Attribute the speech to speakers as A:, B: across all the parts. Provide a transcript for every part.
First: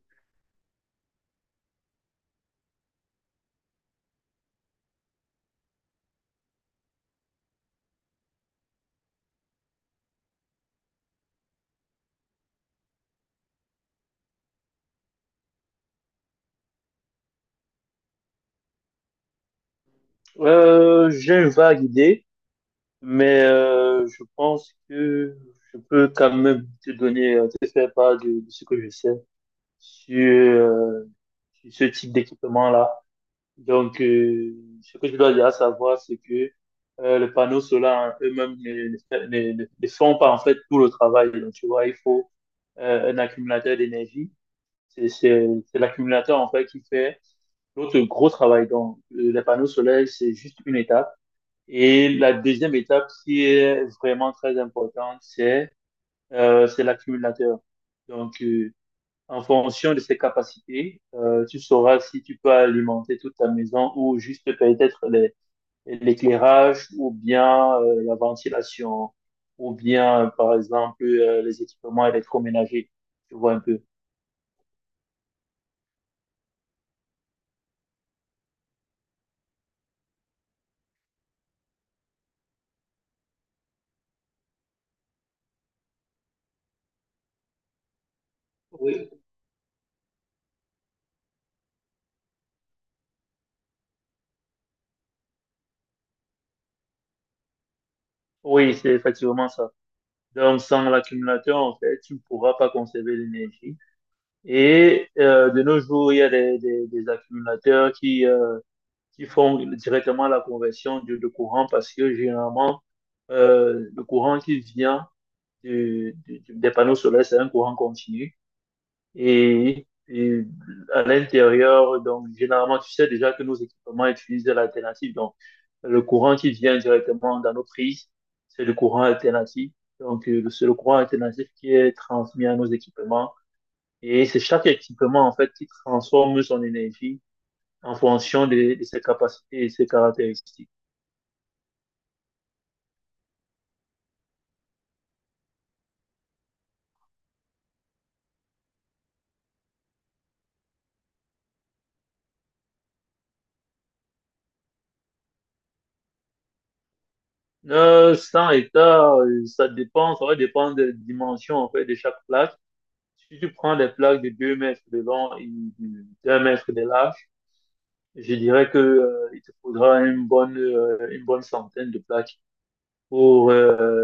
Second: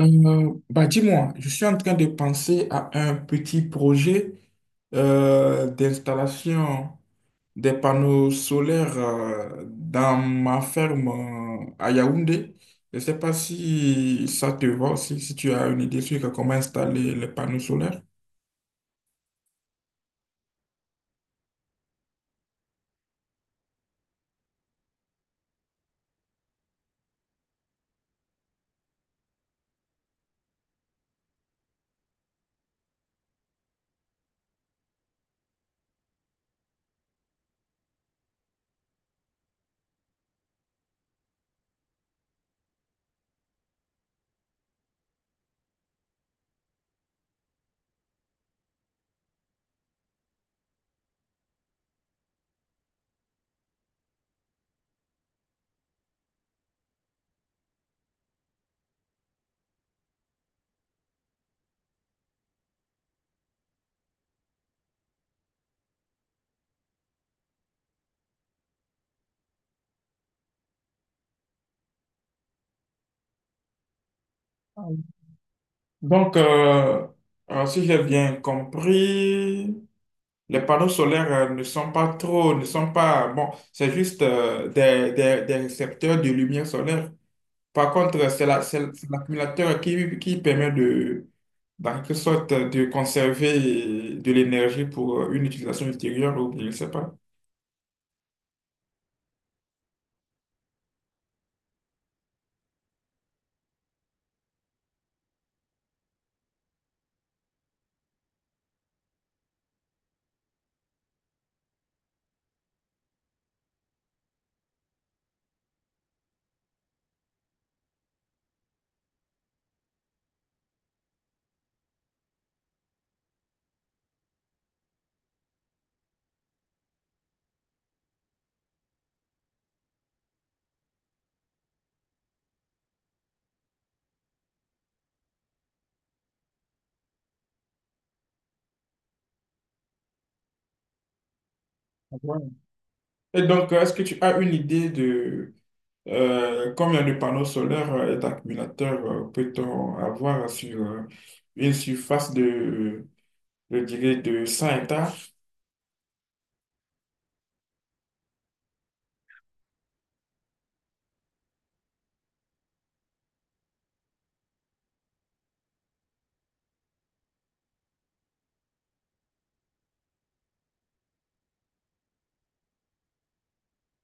A: Bah dis-moi, je suis en train de penser à un petit projet d'installation des panneaux solaires dans ma ferme à Yaoundé. Je ne sais pas si ça te va, si tu as une idée sur comment installer les panneaux solaires.
B: J'ai une vague idée, mais je pense que je peux quand même te donner, te faire part de ce que je sais sur sur ce type d'équipement-là. Donc, ce que je dois déjà savoir, c'est que les panneaux solaires en eux-mêmes ne font pas en fait tout le travail. Donc, tu vois, il faut un accumulateur d'énergie. C'est l'accumulateur en fait qui fait l'autre gros travail. Donc, les panneaux solaires, c'est juste une étape. Et la deuxième étape qui est vraiment très importante, c'est l'accumulateur. Donc, en fonction de ses capacités, tu sauras si tu peux alimenter toute ta maison ou juste peut-être l'éclairage ou bien la ventilation ou bien, par exemple, les équipements électroménagers. Tu vois un peu.
A: Donc, euh, Si j'ai bien compris, les panneaux solaires ne sont pas trop, ne sont pas, bon, c'est juste des récepteurs de lumière solaire. Par contre, c'est la- c'est
B: Oui.
A: l'accumulateur qui permet de, dans quelque sorte, de conserver de l'énergie pour une utilisation ultérieure ou je ne sais pas.
B: Oui, c'est effectivement ça. Donc, sans l'accumulateur, en fait, tu ne pourras pas conserver l'énergie. Et de nos jours, il y a des accumulateurs qui qui font directement la conversion de courant parce que généralement, le courant qui vient des panneaux solaires, c'est un courant continu. Et à l'intérieur, donc généralement, tu sais déjà que nos équipements utilisent de l'alternative. Donc, le courant qui vient directement dans nos prises, c'est le courant alternatif. Donc, c'est le courant alternatif qui est transmis à nos équipements et c'est chaque équipement, en fait, qui transforme son énergie en fonction de ses capacités et ses caractéristiques.
A: Ouais. Et donc, est-ce que tu as une idée de combien de panneaux solaires et d'accumulateurs peut-on avoir sur une surface de, je dirais, de 100 hectares?
B: 100 hectares, ça dépend, ça va dépendre des dimensions, en fait, de chaque plaque. Si tu prends des plaques de 2 mètres de long et de 2 mètres de large, je dirais que, il te faudra une bonne centaine de plaques pour, euh,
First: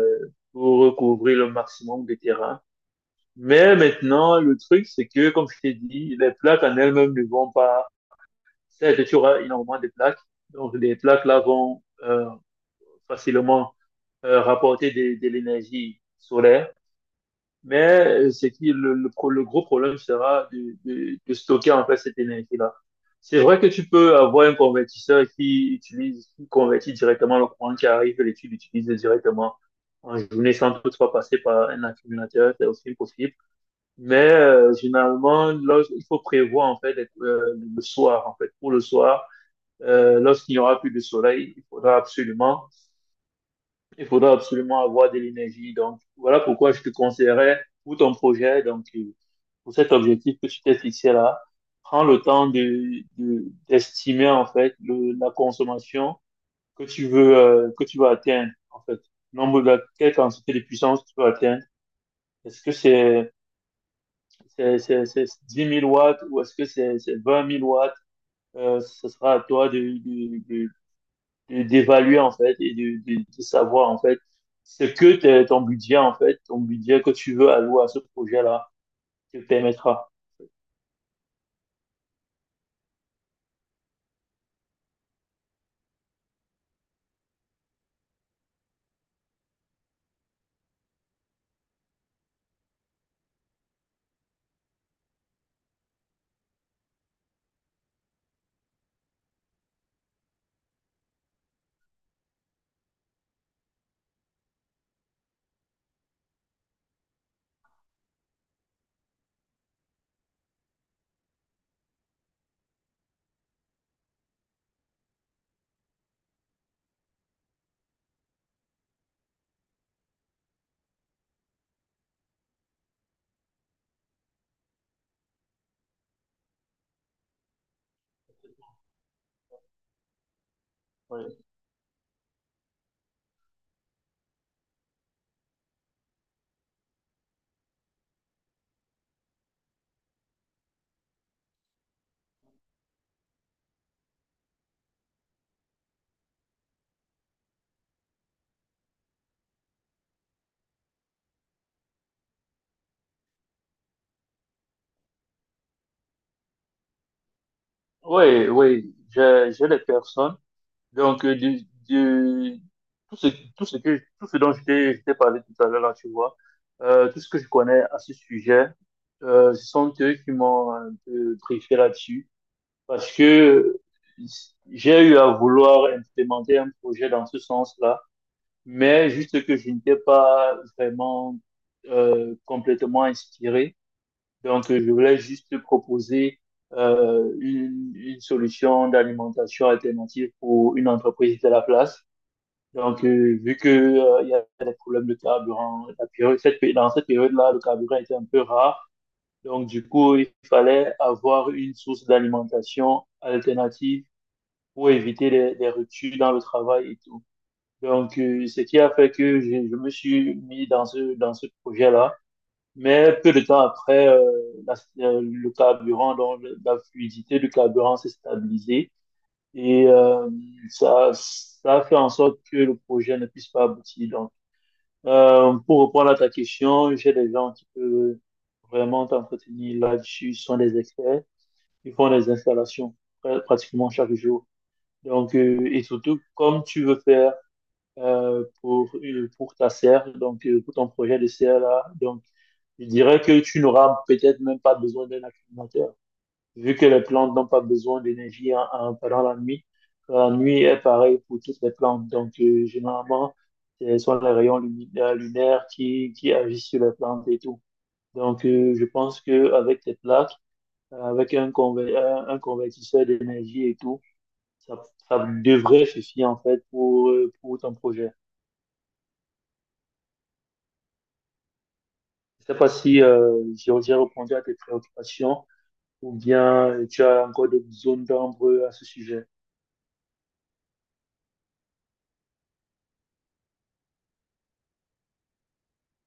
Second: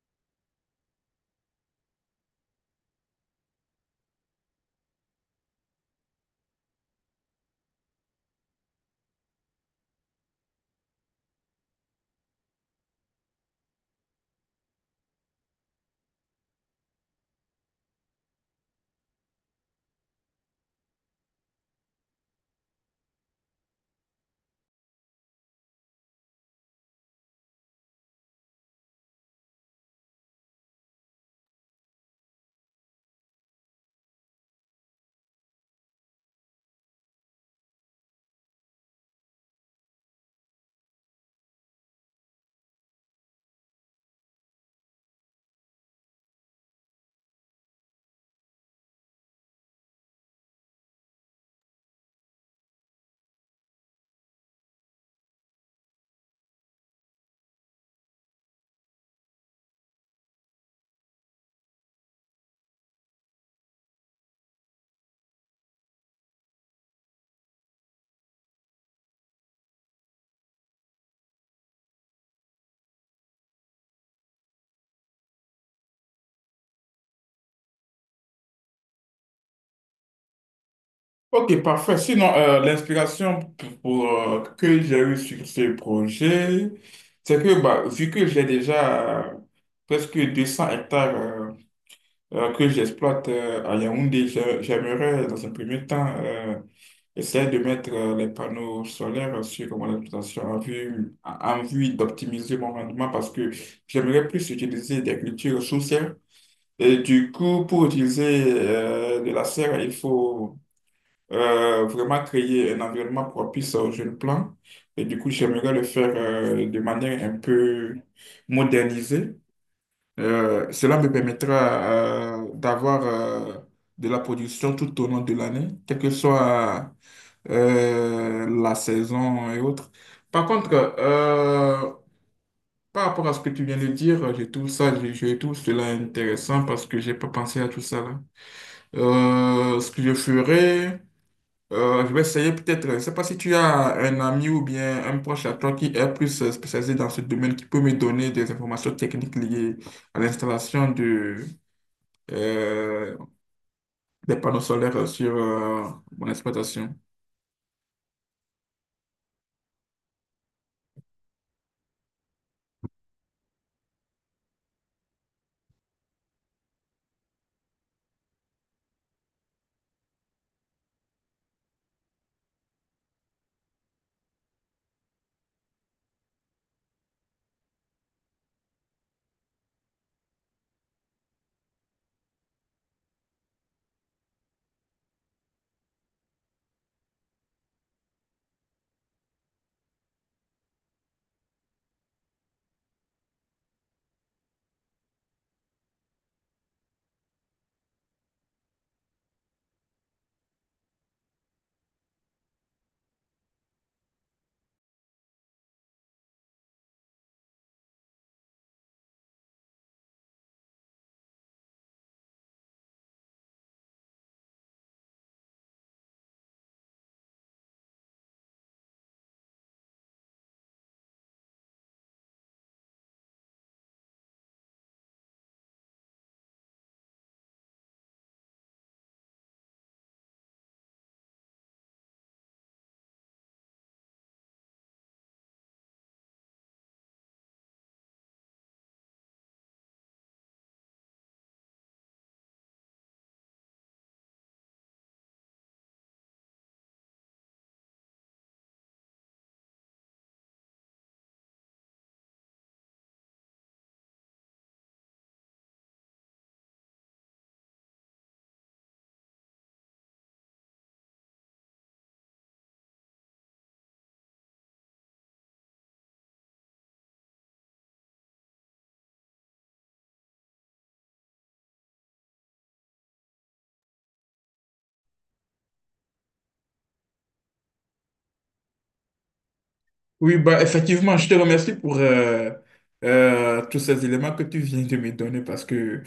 B: pour recouvrir le maximum de terrain. Mais maintenant, le truc, c'est que, comme je t'ai dit, les plaques en elles-mêmes ne vont pas. Certes, tu auras énormément de plaques. Donc, les plaques là vont facilement rapporter de l'énergie solaire. Mais c'est qui le gros problème sera de stocker en fait cette énergie-là. C'est vrai que tu peux avoir un convertisseur qui utilise, qui convertit directement le courant qui arrive et tu l'utilises directement en journée sans toutefois passer par un accumulateur, c'est aussi possible. Mais généralement, là, il faut prévoir en fait d'être, le soir en fait pour le soir lorsqu'il n'y aura plus de soleil, il faudra absolument avoir de l'énergie. Donc, voilà pourquoi je te conseillerais pour ton projet, donc, pour cet objectif que tu t'es fixé là, prends le temps d'estimer, en fait, la consommation que tu veux, que tu vas atteindre, en fait. Nombre de, quelle quantité de puissance tu veux atteindre. Est-ce que c'est 10 000 watts ou est-ce que c'est 20 000 watts? Ce sera à toi d'évaluer en fait et de savoir en fait ce que ton budget en fait, ton budget que tu veux allouer à ce projet-là te permettra.
A: Ok, parfait. Sinon, l'inspiration que j'ai eue sur ce projet, c'est que bah, vu que j'ai déjà presque 200 hectares que j'exploite à Yaoundé, j'aimerais dans un premier temps essayer de mettre les panneaux solaires sur mon exploitation en vue d'optimiser mon rendement parce que j'aimerais plus utiliser des cultures sous serre. Et du coup, pour utiliser de la serre, il faut vraiment créer un environnement propice aux jeunes plants. Et du coup, j'aimerais le faire de manière un peu modernisée. Cela me permettra d'avoir de la production tout au long de l'année, quelle que soit la saison et autres. Par contre,
B: Oui,
A: euh, Par rapport à ce que tu viens de dire, je trouve ça, je trouve cela intéressant parce que j'ai pas pensé à tout ça là. Ce que je ferais, je vais essayer peut-être. Je ne sais pas si tu as un ami ou bien un proche à toi qui est plus spécialisé dans ce domaine, qui peut me donner des informations techniques liées à l'installation de, euh, des panneaux solaires sur mon exploitation.
B: oui, oui, j'ai des personnes. Donc, de- tout ce, tout ce que, tout ce dont je t'ai parlé tout à l'heure, là, tu vois, tout ce que je connais à ce sujet, ce sont eux qui m'ont un peu briefé là-dessus. Parce que j'ai eu à vouloir implémenter un projet dans ce sens-là, mais juste que je n'étais pas vraiment complètement inspiré. Donc, je voulais juste proposer une solution d'alimentation alternative pour une entreprise de la place. Donc, vu que, il y a des problèmes de carburant, la période- cette pé- dans cette période-là, le carburant était un peu rare. Donc, du coup, il fallait avoir une source d'alimentation alternative pour éviter les ruptures dans le travail et tout. Donc, ce qui a fait que je me suis mis dans ce projet-là. Mais peu de temps après, la- le carburant, donc la fluidité du carburant s'est stabilisée et ça a fait en sorte que le projet ne puisse pas aboutir. Donc, pour répondre à ta question, j'ai des gens qui peuvent vraiment t'entretenir là-dessus. Ce sont des experts. Ils font des installations pratiquement chaque jour. Donc, et surtout, comme tu veux faire pour ta serre, donc pour ton projet de serre là. Donc, je dirais que tu n'auras peut-être même pas besoin d'un accumulateur, vu que les plantes n'ont pas besoin d'énergie pendant la nuit. La nuit est pareil pour toutes les plantes. Donc, généralement, ce sont les rayons lunaires qui agissent sur les plantes et tout. Donc, je pense qu'avec tes plaques, avec un convertisseur d'énergie et tout, ça, ça devrait suffire en fait pour ton projet. Je sais pas si j'ai répondu à tes préoccupations ou bien tu as encore des zones d'ombre à ce sujet.
A: Oui, bah, effectivement, je te remercie pour tous ces éléments que tu viens de me donner parce que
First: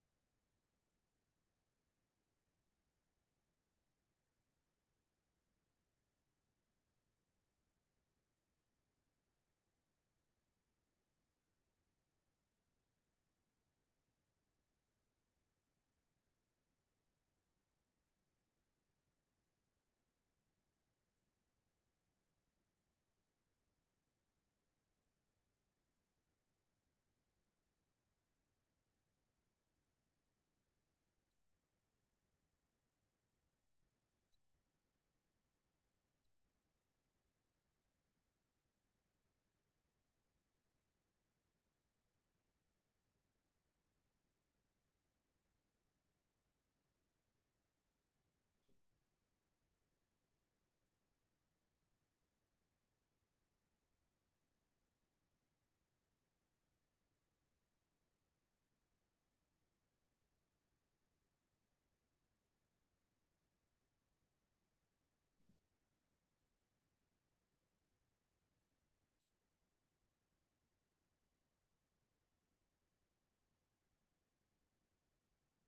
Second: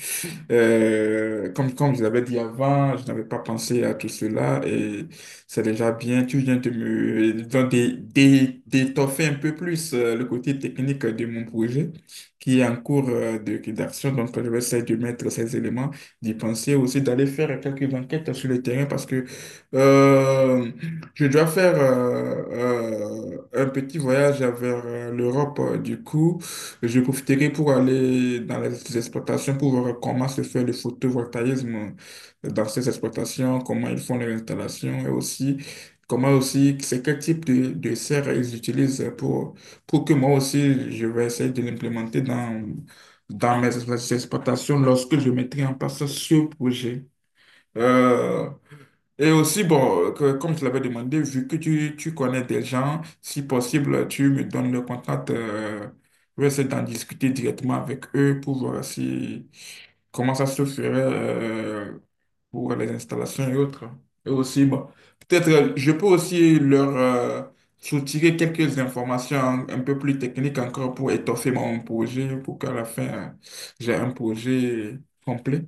A: Comme je l'avais dit avant, je n'avais pas pensé à tout cela et c'est déjà bien. Tu viens de me donc, d'étoffer un peu plus le côté technique de mon projet qui est en cours de rédaction. Donc, je vais essayer de mettre ces éléments, d'y penser aussi, d'aller faire quelques enquêtes sur le terrain parce que euh, je dois faire un petit voyage vers l'Europe du coup. Je profiterai pour aller dans les exploitations pour voir comment se fait le photovoltaïsme dans ces exploitations, comment ils font les installations et aussi comment aussi c'est quel type de serre ils utilisent pour que moi aussi je vais essayer de l'implémenter dans, dans mes exploitations lorsque je mettrai en place ce projet. Euh, et aussi, bon, comme tu l'avais demandé, vu que tu connais des gens, si possible, tu me donnes le contact. Je vais essayer d'en discuter directement avec eux pour voir si, comment ça se ferait pour les installations et autres. Et aussi, bon, peut-être je peux aussi leur soutirer quelques informations un peu plus techniques encore pour étoffer mon projet, pour qu'à la fin, j'ai un projet complet.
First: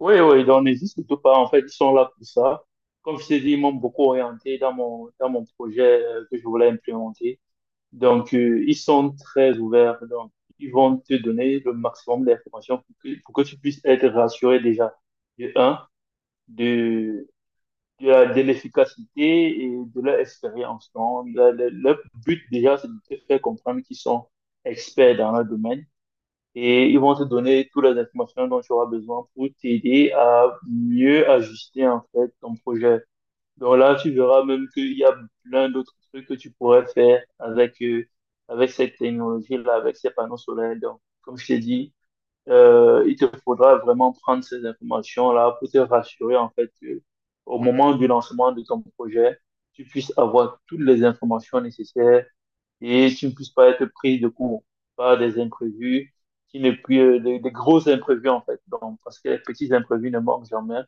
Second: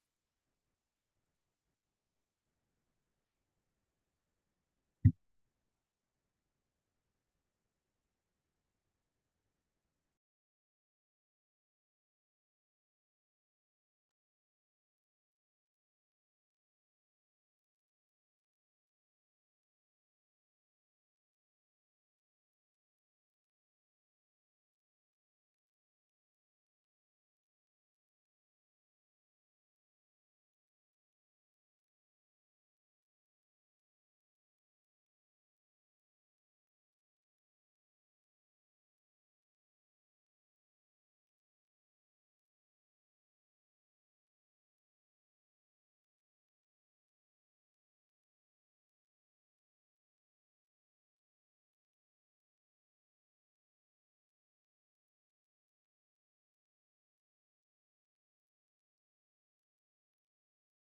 B: Oui, oui, donc n'hésite surtout pas. En fait, ils sont là pour ça. Comme je t'ai dit, ils m'ont beaucoup orienté dans mon projet que je voulais implémenter. Donc, ils sont très ouverts. Donc, ils vont te donner le maximum d'informations pour que tu puisses être rassuré déjà. De un, de, de l'efficacité et de leur expérience. Donc, leur but déjà, c'est de te faire comprendre qu'ils sont experts dans leur domaine et ils vont te donner toutes les informations dont tu auras besoin pour t'aider à mieux ajuster en fait ton projet. Donc là, tu verras même qu'il y a plein d'autres trucs que tu pourrais faire avec, avec cette technologie-là, avec ces panneaux solaires. Donc, comme je t'ai dit, il te faudra vraiment prendre ces informations-là pour te rassurer, en fait, que au moment du lancement de ton projet, tu puisses avoir toutes les informations nécessaires et tu ne puisses pas être pris de court par des imprévus, qui ne puis, des gros imprévus, en fait. Donc, parce que les petits imprévus ne manquent jamais.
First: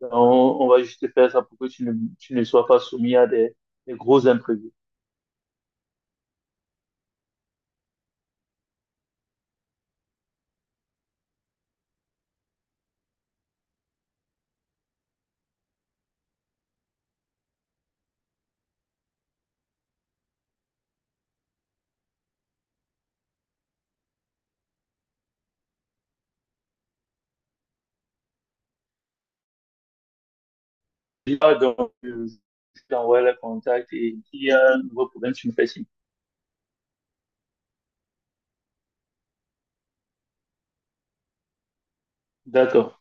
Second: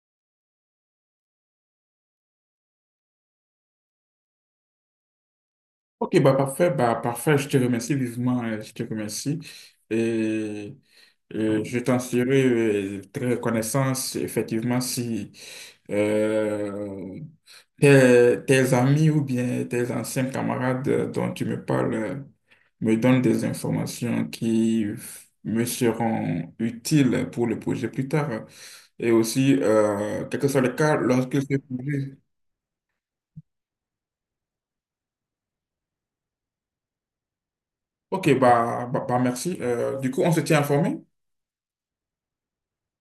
B: Donc, on va juste faire ça pour que tu ne sois pas soumis à des gros imprévus.
A: Ok, bah parfait, je te remercie vivement, je te remercie. Et, je t'en serai très reconnaissant, effectivement, si euh, tes amis ou bien tes anciens camarades dont tu me parles me donnent des informations me seront utiles pour le projet plus tard. Et aussi, quel que soit le cas, lorsque ce
B: Donc,
A: projet...
B: euh, je t'envoie le contact et s'il y a un nouveau problème, tu me fais signe.
A: Ok, bah, bah, bah, merci. Du coup, on se tient informé?
B: D'accord.